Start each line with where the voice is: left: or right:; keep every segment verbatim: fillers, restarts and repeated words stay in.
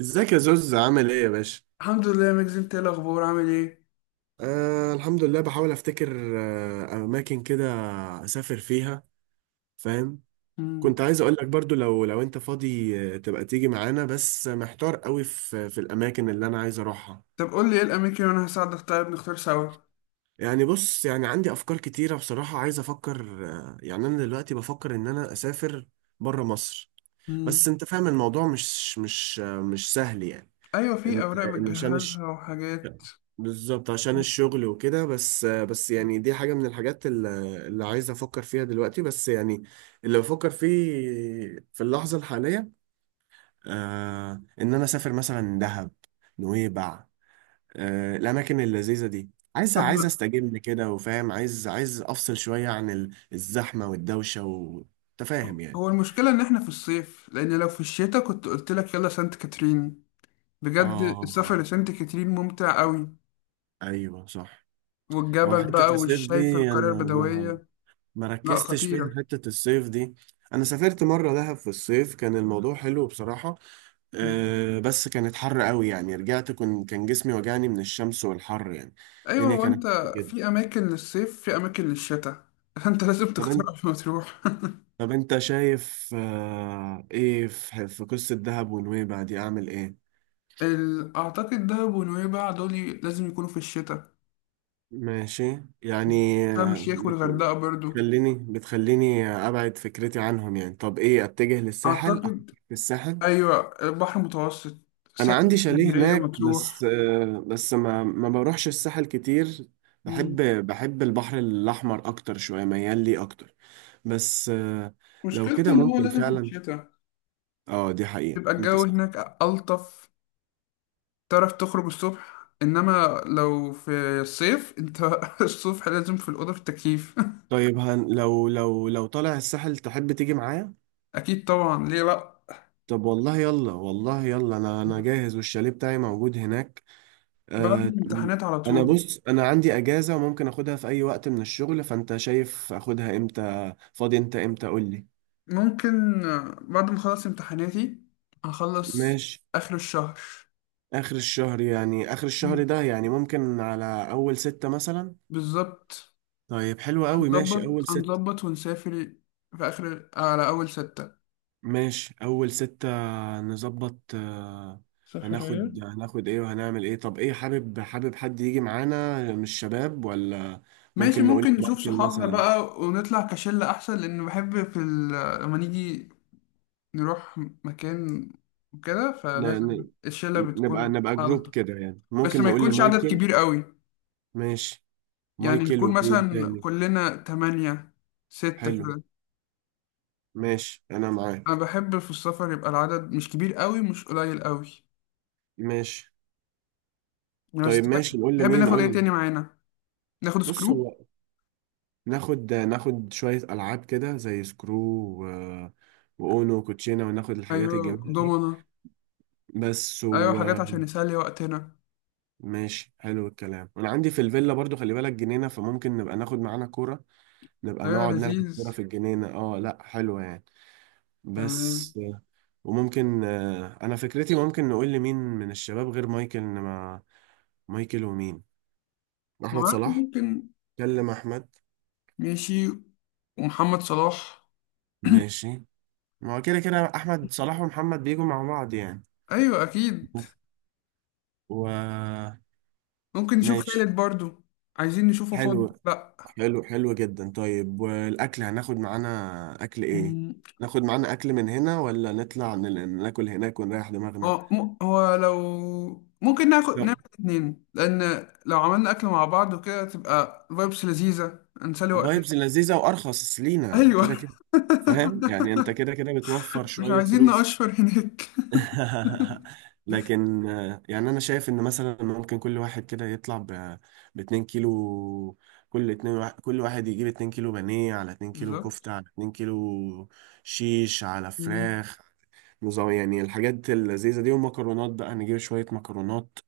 right: ازيك يا زوز؟ عامل ايه يا باشا؟
left: الحمد لله يا مجزي، انت ايه الاخبار عامل ايه؟
right: آه الحمد لله. بحاول افتكر آه اماكن كده اسافر فيها، فاهم.
left: مم.
right: كنت عايز اقول لك برضو، لو لو انت فاضي آه، تبقى تيجي معانا، بس محتار قوي في في الاماكن اللي انا عايز اروحها.
left: طب قول لي ايه الاماكن وانا هساعدك، طيب نختار سوا.
right: يعني بص، يعني عندي افكار كتيرة بصراحة، عايز افكر آه يعني. انا دلوقتي بفكر ان انا اسافر بره مصر،
left: مم.
right: بس انت فاهم الموضوع مش مش آه مش سهل يعني.
left: ايوه، في
right: ان
left: اوراق
right: إن عشان،
left: بتجهزها وحاجات.
right: بالظبط عشان
left: مم.
right: الشغل وكده. بس بس يعني، دي حاجة من الحاجات ال- اللي عايز أفكر فيها دلوقتي. بس يعني اللي بفكر فيه في اللحظة الحالية آه إن أنا أسافر مثلا دهب، نويبع، آه الأماكن اللذيذة دي. عايز
left: طب
right: عايز
left: ما
right: أستجم كده، وفاهم، عايز عايز أفصل شوية عن ال- الزحمة والدوشة وتفاهم يعني.
left: هو المشكله ان احنا في الصيف، لان لو في الشتاء كنت قلت لك يلا سانت كاترين. بجد السفر
right: آه،
left: لسانت كاترين ممتع قوي.
right: أيوه صح. هو
left: والجبل بقى
right: حتة الصيف دي
left: والشايف القريه
right: أنا ما
left: البدويه.
right: ما
left: لا،
right: ركزتش فيها،
left: خطيره.
right: حتة الصيف دي. انا سافرت مرة دهب في الصيف، كان الموضوع حلو بصراحة.
left: مم.
right: أه، بس كانت حر قوي يعني، رجعت كن كان جسمي وجعني من الشمس والحر يعني.
left: ايوه،
right: الدنيا
left: هو انت
right: كانت حر جدا.
left: في اماكن للصيف في اماكن للشتاء. انت لازم
right: طب
left: تختار
right: انت
left: قبل ما تروح.
right: طب انت شايف أه ايه في, في قصة دهب ونويبع دي؟ اعمل ايه؟
left: ال- أعتقد دهب ونويبع دول لازم يكونوا في الشتاء.
right: ماشي يعني.
left: شرم
right: آه،
left: الشيخ
right: بت...
left: والغردقة برضو.
right: بتخليني بتخليني ابعد فكرتي عنهم يعني. طب ايه، اتجه للساحل؟ افكر
left: أعتقد،
right: في الساحل؟
left: أيوة، البحر المتوسط.
right: انا
left: ساحل
right: عندي شاليه
left: اسكندرية،
right: هناك، بس
left: مطروح.
right: آه، بس ما ما بروحش الساحل كتير.
left: مم.
right: بحب بحب البحر الاحمر اكتر شويه، ميال لي اكتر. بس آه، لو
left: مشكلته
right: كده
left: إن هو
right: ممكن
left: لازم في
right: فعلا.
left: الشتاء
right: اه، دي حقيقه،
left: تبقى
right: انت
left: الجو
right: صح.
left: هناك ألطف. تعرف تخرج الصبح، إنما لو في الصيف أنت الصبح لازم في الأوضة في التكييف.
right: طيب هن لو لو لو طالع الساحل، تحب تيجي معايا؟
left: أكيد طبعا، ليه لأ.
right: طب والله يلا، والله يلا. انا انا جاهز، والشاليه بتاعي موجود هناك.
left: بعد
right: آه،
left: الامتحانات على
right: انا
left: طول.
right: بص، انا عندي اجازه وممكن اخدها في اي وقت من الشغل. فانت شايف اخدها امتى؟ فاضي انت امتى؟ قول لي.
left: ممكن بعد ما أخلص امتحاناتي، هخلص
right: ماشي.
left: آخر الشهر.
right: آخر الشهر، يعني آخر الشهر
left: مم.
right: ده؟ يعني ممكن على أول ستة مثلا.
left: بالظبط.
right: طيب حلو قوي،
left: هنظبط
right: ماشي أول ستة
left: هنظبط ونسافر في آخر على أول ستة.
right: ماشي أول ستة نظبط. آه،
left: سفرية.
right: هناخد هناخد إيه وهنعمل إيه؟ طب إيه، حابب حابب حد يجي معانا من الشباب ولا؟
left: ماشي،
right: ممكن نقول
left: ممكن نشوف
right: مايكل
left: صحابنا
right: مثلا.
left: بقى ونطلع كشلة أحسن، لأن بحب في ال... لما نيجي نروح مكان وكده،
right: ن-
left: فلازم
right: ن-
left: الشلة
right: نبقى
left: بتكون
right: نبقى جروب
left: ألطف.
right: كده يعني،
left: بس
right: ممكن
left: ما
right: نقول
left: يكونش عدد
right: لمايكل.
left: كبير قوي.
right: ماشي.
left: يعني
right: مايكل
left: نكون
right: ومين
left: مثلا
right: تاني؟
left: كلنا تمانية، ستة
right: حلو.
left: كده.
right: ماشي أنا
left: انا
right: معاك.
left: بحب في السفر يبقى العدد مش كبير قوي مش قليل قوي.
right: ماشي.
left: بس
right: طيب
left: تحب
right: ماشي، نقول
left: تحب
right: لمين؟
left: ناخد
right: قول
left: ايه
right: لي.
left: تاني معانا؟ ناخد
right: بص
left: سكرو.
right: هو، ناخد ناخد شوية ألعاب كده زي سكرو، و... وأونو وكوتشينة، وناخد الحاجات
left: ايوه،
right: الجميلة دي.
left: دومنا.
right: بس.
left: ايوه، حاجات عشان
right: وماشي.
left: نسلي وقتنا.
right: حلو الكلام. وأنا عندي في الفيلا برضو، خلي بالك جنينة، فممكن نبقى ناخد معانا كورة، نبقى
left: ايوه،
right: نقعد نلعب
left: لذيذ.
right: كورة في الجنينة. اه لأ، حلوة يعني.
left: تمام.
right: بس. وممكن آه، أنا فكرتي ممكن نقول لمين من الشباب غير مايكل. إن ما مايكل ومين؟
left: ما
right: أحمد
left: اعرفش،
right: صلاح.
left: ممكن.
right: كلم أحمد.
left: ماشي. ومحمد صلاح.
right: ماشي. ما هو كده كده أحمد صلاح ومحمد بيجوا مع بعض يعني.
left: ايوه، اكيد.
right: و.
left: ممكن نشوف
right: ماشي.
left: خالد برضو. عايزين نشوفه فاضي
right: حلو
left: ولا لا.
right: حلو حلو جدا. طيب والاكل، هناخد معانا اكل ايه؟
left: مم.
right: ناخد معانا اكل من هنا، ولا نطلع نل- ناكل هناك ونريح دماغنا؟
left: هو م- هو لو ممكن ناخد نعمل
right: لا،
left: اتنين، لان لو عملنا اكل مع بعض وكده تبقى فايبس لذيذة نسلي وقتنا.
right: فايبز لذيذة، وارخص لينا
left: ايوه.
right: كده كده. فاهم يعني، انت كده كده بتوفر
left: مش
right: شوية
left: عايزين
right: فلوس.
left: نقشر هناك.
right: لكن آه، يعني انا شايف ان مثلا ممكن كل واحد كده يطلع ب اتنين كيلو. كل اتنين، وا- كل واحد يجيب اتنين كيلو بانيه، على اتنين كيلو
left: بالظبط.
right: كفتة، على اتنين كيلو شيش، على
left: مم.
right: فراخ. نظام يعني، الحاجات اللذيذة دي. ومكرونات بقى، نجيب شوية مكرونات.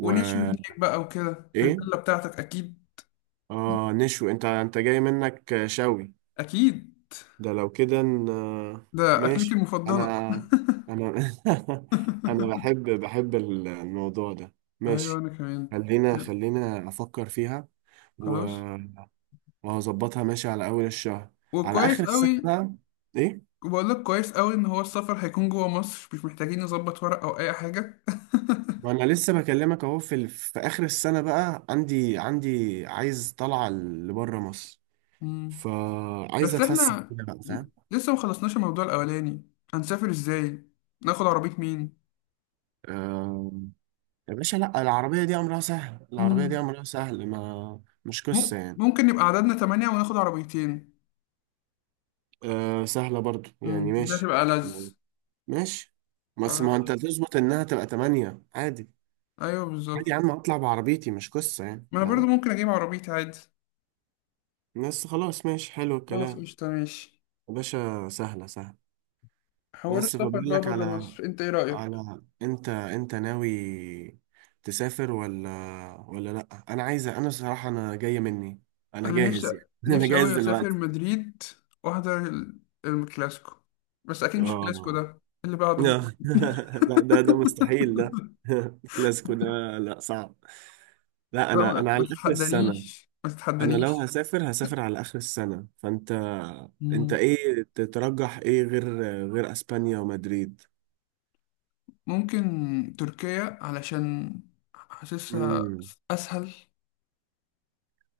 left: ونشوي هناك بقى وكده في
right: ايه،
left: الفيلا بتاعتك اكيد.
right: اه نشوي. انت انت جاي منك شوي.
left: اكيد،
right: ده لو كده ن-
left: ده اكلتي
right: ماشي.
left: المفضله.
right: انا. انا. انا بحب بحب الموضوع ده.
left: ايوه،
right: ماشي.
left: انا كمان.
right: خلينا خلينا افكر فيها.
left: خلاص،
right: و- وهظبطها، ماشي على اول الشهر. على
left: وكويس
right: اخر السنة
left: قوي.
right: بقى. ايه،
left: وبقول لك كويس قوي ان هو السفر هيكون جوه مصر، مش محتاجين نظبط ورق او اي حاجه.
right: وانا لسه بكلمك اهو، في ال... في اخر السنة بقى عندي عندي عايز طلعة لبره مصر.
left: مم.
right: فعايز
left: بس
right: اتفسح
left: احنا
right: كده بقى،
left: ل-
right: فاهم.
left: لسه ما خلصناش الموضوع الاولاني، هنسافر ازاي؟ ناخد عربيه.
right: آه، يا باشا لا، العربية دي امرها سهل. العربية دي
left: مين؟
right: امرها سهل، ما مش قصة
left: مم-
right: يعني.
left: ممكن نبقى عددنا تمانية وناخد عربيتين.
right: آه، سهلة برضو يعني،
left: مم، دي
right: ماشي.
left: هتبقى ألذ.
right: يعني ماشي، بس ما انت
left: خلاص.
right: تظبط انها تبقى تمانية عادي.
left: أيوه،
right: عادي
left: بالظبط.
right: يا عم، اطلع بعربيتي مش قصة يعني،
left: ما أنا برضو
right: فاهم.
left: ممكن أجيب عربيتي عادي.
right: بس خلاص، ماشي، حلو
left: خلاص،
right: الكلام.
left: قشطة، ماشي.
right: يا باشا، سهلة سهلة.
left: حوار
right: بس
left: السفر
right: فبقول
left: بقى
right: لك
left: بره
right: على،
left: مصر، أنت إيه رأيك؟
right: على انت انت ناوي تسافر ولا ولا لا، انا عايزه، انا صراحه انا جايه مني، انا
left: أنا نفسي،
right: جاهز يعني. انا
left: نفسي أوي
right: جاهز
left: أسافر
right: دلوقتي.
left: مدريد وأحضر ال- الكلاسيكو. بس أكيد مش الكلاسيكو
right: اه.
left: ده، اللي بعده م-
right: لا لا، ده ده مستحيل ده. الكلاسيكو ده لا، صعب. لا،
left: لا،
right: انا
left: ما
right: انا
left: ما
right: على اخر السنه.
left: تتحدانيش، ما
right: انا لو
left: تتحدانيش.
right: هسافر هسافر على اخر السنه. فانت، انت
left: مم.
right: ايه تترجح؟ ايه غير غير اسبانيا ومدريد؟
left: ممكن تركيا علشان حاسسها
right: امم
left: أسهل.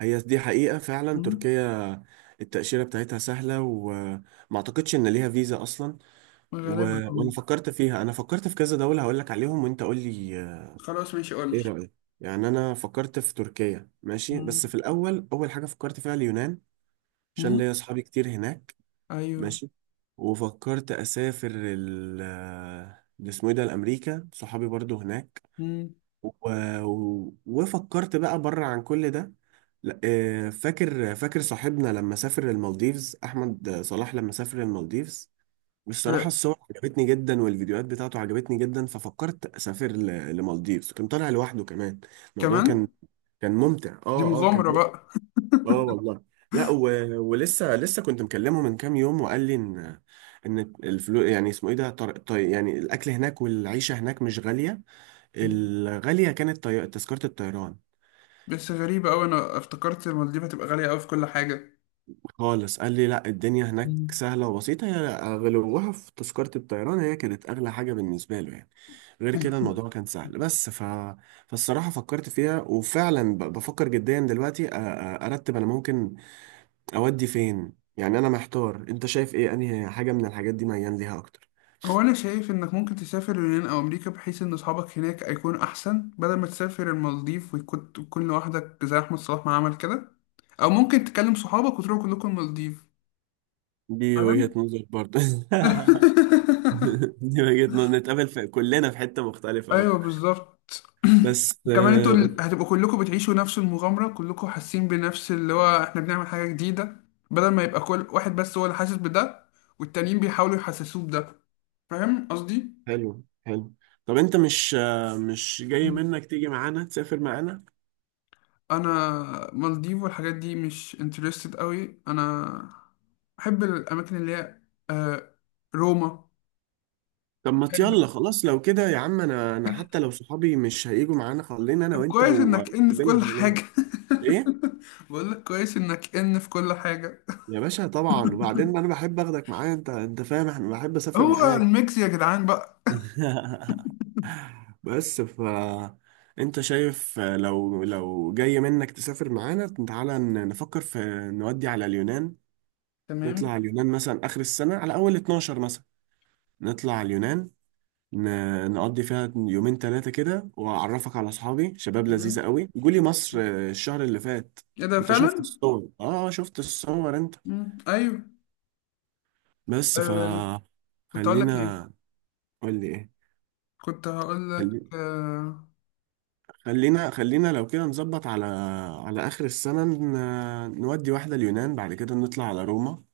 right: هي دي حقيقة فعلا،
left: مم.
right: تركيا. التأشيرة بتاعتها سهلة، وما اعتقدش ان ليها فيزا اصلا. و...
left: غالبا
right: وانا
left: آه.
right: فكرت فيها. انا فكرت في كذا دولة، هقول لك عليهم وانت قول لي آه،
left: خلاص ماشي، قول لي.
right: ايه رأيك. يعني انا فكرت في تركيا، ماشي، بس
left: مم.
right: في الاول، اول حاجة فكرت فيها اليونان، عشان
left: مم.
right: ليا اصحابي كتير هناك.
left: ايوه.
right: ماشي. وفكرت اسافر ال آه، ده اسمه ايه ده، الامريكا، صحابي برضو هناك.
left: مم.
right: و... وفكرت بقى بره عن كل ده. لا، آه، فاكر فاكر صاحبنا لما سافر المالديفز، احمد صلاح لما سافر المالديفز. والصراحه
left: أه.
right: الصور عجبتني جدا، والفيديوهات بتاعته عجبتني جدا. ففكرت اسافر ل- لمالديفز، كان طالع لوحده كمان. الموضوع كان
left: كمان
right: كان ممتع.
left: دي
right: اه اه، كان
left: مغامرة
right: ممتع.
left: بقى.
right: اه والله. لا. و... ولسه، لسه كنت مكلمه من كام يوم، وقال لي ان ان الفلوس يعني، اسمه ايه ده، طر... طي... يعني الاكل هناك والعيشه هناك مش غاليه.
left: مم.
right: الغالية كانت طي... تذكرة الطيران.
left: بس غريبة أوي، أنا افتكرت المالديف هتبقى غالية أوي في كل حاجة.
right: خالص، قال لي لا، الدنيا هناك
left: مم.
right: سهلة وبسيطة، هي غلوها في تذكرة الطيران، هي كانت أغلى حاجة بالنسبة له يعني. غير كده الموضوع كان سهل. بس ف... فالصراحة فكرت فيها، وفعلا ب... بفكر جديا دلوقتي أ... أ- أرتب أنا ممكن أودي فين يعني. أنا محتار، أنت شايف إيه؟ أنهي حاجة من الحاجات دي ميال ليها أكتر؟
left: هو أنا شايف إنك ممكن تسافر اليونان أو أمريكا، بحيث إن أصحابك هناك هيكون أحسن، بدل ما تسافر المالديف ويكون تكون لوحدك زي أحمد صلاح ما عمل كده. أو ممكن تكلم صحابك وتروحوا كلكم المالديف.
right: دي وجهة
left: فاهم؟
right: نظر برضه. دي وجهة نظر، نتقابل في كلنا في حتة مختلفة بقى.
left: أيوه، بالظبط.
right: بس.
left: وكمان انتوا ال- هتبقوا كلكم بتعيشوا نفس المغامرة، كلكم حاسين بنفس اللي هو احنا بنعمل حاجة جديدة. بدل ما يبقى كل واحد بس هو اللي حاسس بده، والتانيين بيحاولوا يحسسوه بده. فاهم قصدي؟
right: حلو حلو. طب انت مش مش جاي منك تيجي معانا، تسافر معانا؟
left: انا مالديف والحاجات دي مش انترستد قوي انا. بحب الاماكن اللي هي آه، روما.
right: طب ما يلا
left: بحب.
right: خلاص، لو كده يا عم، انا انا حتى لو صحابي مش هيجوا معانا، خلينا انا
left: طب
right: وانت،
left: كويس انك ان في كل
right: ونقابلهم هناك.
left: حاجه.
right: ايه
left: بقول لك كويس انك ان في كل حاجه.
right: يا باشا، طبعا. وبعدين انا بحب اخدك معايا انت انت فاهم احنا، بحب اسافر
left: هو
right: معاك.
left: الميكس يا جدعان بقى.
right: بس ف انت شايف، لو لو جاي منك تسافر معانا، تعالى ن- نفكر في، نودي على اليونان. نطلع
left: تمام.
right: على اليونان مثلا اخر السنة، على اول اتناشر مثلا. نطلع على اليونان، ن- نقضي فيها يومين ثلاثة كده، وأعرفك على أصحابي، شباب لذيذة
left: تمام،
right: قوي، جولي مصر آه، الشهر اللي فات.
left: ايه ده
right: أنت شفت
left: فعلا.
right: الصور؟ آه شفت الصور أنت.
left: مم. ايوه.
right: بس ف
left: آه. كنت هقول لك ايه.
right: خلينا. قول لي إيه؟
left: كنت هقول لك
right: خلي...
left: آه.
right: خلينا خلينا لو كده نظبط على، على آخر السنة ن... نودي واحدة اليونان، بعد كده نطلع على روما،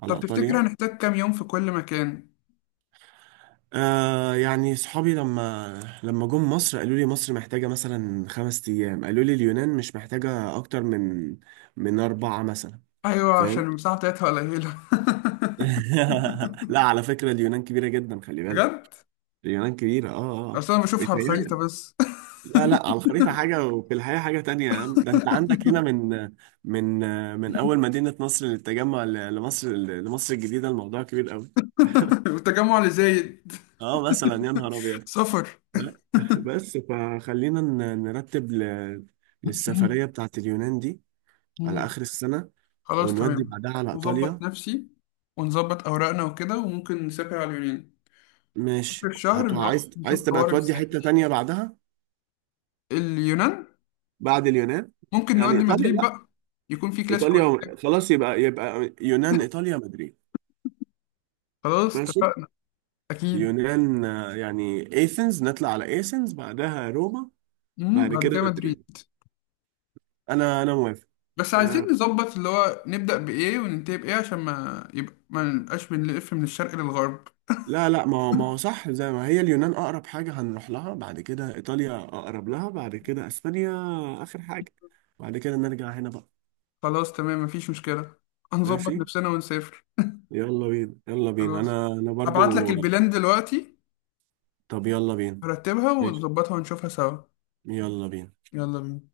right: على
left: طب تفتكر
right: إيطاليا.
left: هنحتاج كام يوم في كل مكان؟
right: آه يعني صحابي لما لما جم مصر قالوا لي مصر محتاجة مثلا خمس أيام، قالوا لي اليونان مش محتاجة أكتر من من أربعة مثلا.
left: ايوه، عشان
right: فاهم.
left: المساحه بتاعتها قليله.
right: لا على فكرة، اليونان كبيرة جدا، خلي بالك.
left: بجد.
right: اليونان كبيرة، اه اه.
left: اصل انا بشوفها على الخريطه
right: بيتهيألك.
left: بس.
right: لا لا، على الخريطة حاجة وفي الحقيقة حاجة تانية يا عم. ده انت عندك هنا من، من من أول مدينة مصر للتجمع، ل- لمصر لمصر الجديدة، الموضوع كبير قوي.
left: والتجمع اللي زايد.
right: اه، مثلا يا نهار أبيض.
left: سفر.
right: ب- بس فخلينا ن- نرتب ل- للسفرية بتاعت اليونان دي، على
left: مم.
right: آخر السنة،
left: خلاص،
right: ونودي
left: تمام.
right: بعدها على
left: نظبط
right: إيطاليا.
left: نفسي ونظبط اوراقنا وكده، وممكن نسافر على اليونان اخر
right: ماشي.
left: الشهر.
right: هتو
left: نروح
right: عايز عايز
left: نشوف
right: تبقى
left: حوار
right: تودي
left: الساحل.
right: حتة تانية بعدها؟
left: اليونان.
right: بعد اليونان
left: ممكن
right: يعني
left: نودي
right: ايطاليا؟
left: مدريد
right: لا،
left: بقى، يكون في كلاسيكو ولا
right: ايطاليا
left: حاجه.
right: خلاص، يبقى يبقى يونان، ايطاليا، مدريد.
left: خلاص
right: ماشي.
left: اتفقنا. اكيد.
right: يونان آه، يعني ايثنز، نطلع على ايثنز، بعدها روما،
left: امم
right: بعد
left: بعد
right: كده
left: كده
right: مدريد.
left: مدريد.
right: انا انا موافق.
left: بس
right: آه،
left: عايزين نظبط اللي هو نبدأ بإيه وننتهي بإيه، عشان ما يبقى ما نبقاش بنلف من الشرق للغرب.
right: لا لا، ما هو، ما هو صح، زي ما هي اليونان اقرب حاجه هنروح لها، بعد كده ايطاليا اقرب لها، بعد كده اسبانيا اخر حاجه، بعد كده نرجع هنا بقى.
left: خلاص تمام، مفيش مشكلة.
right: ماشي
left: هنظبط نفسنا ونسافر.
right: يلا بينا، يلا بينا.
left: خلاص.
right: انا انا
left: هبعت لك
right: برضو.
left: البلان دلوقتي،
right: طب يلا بينا.
left: هرتبها
right: ماشي.
left: ونظبطها ونشوفها سوا.
right: يلا بينا.
left: يلا بينا.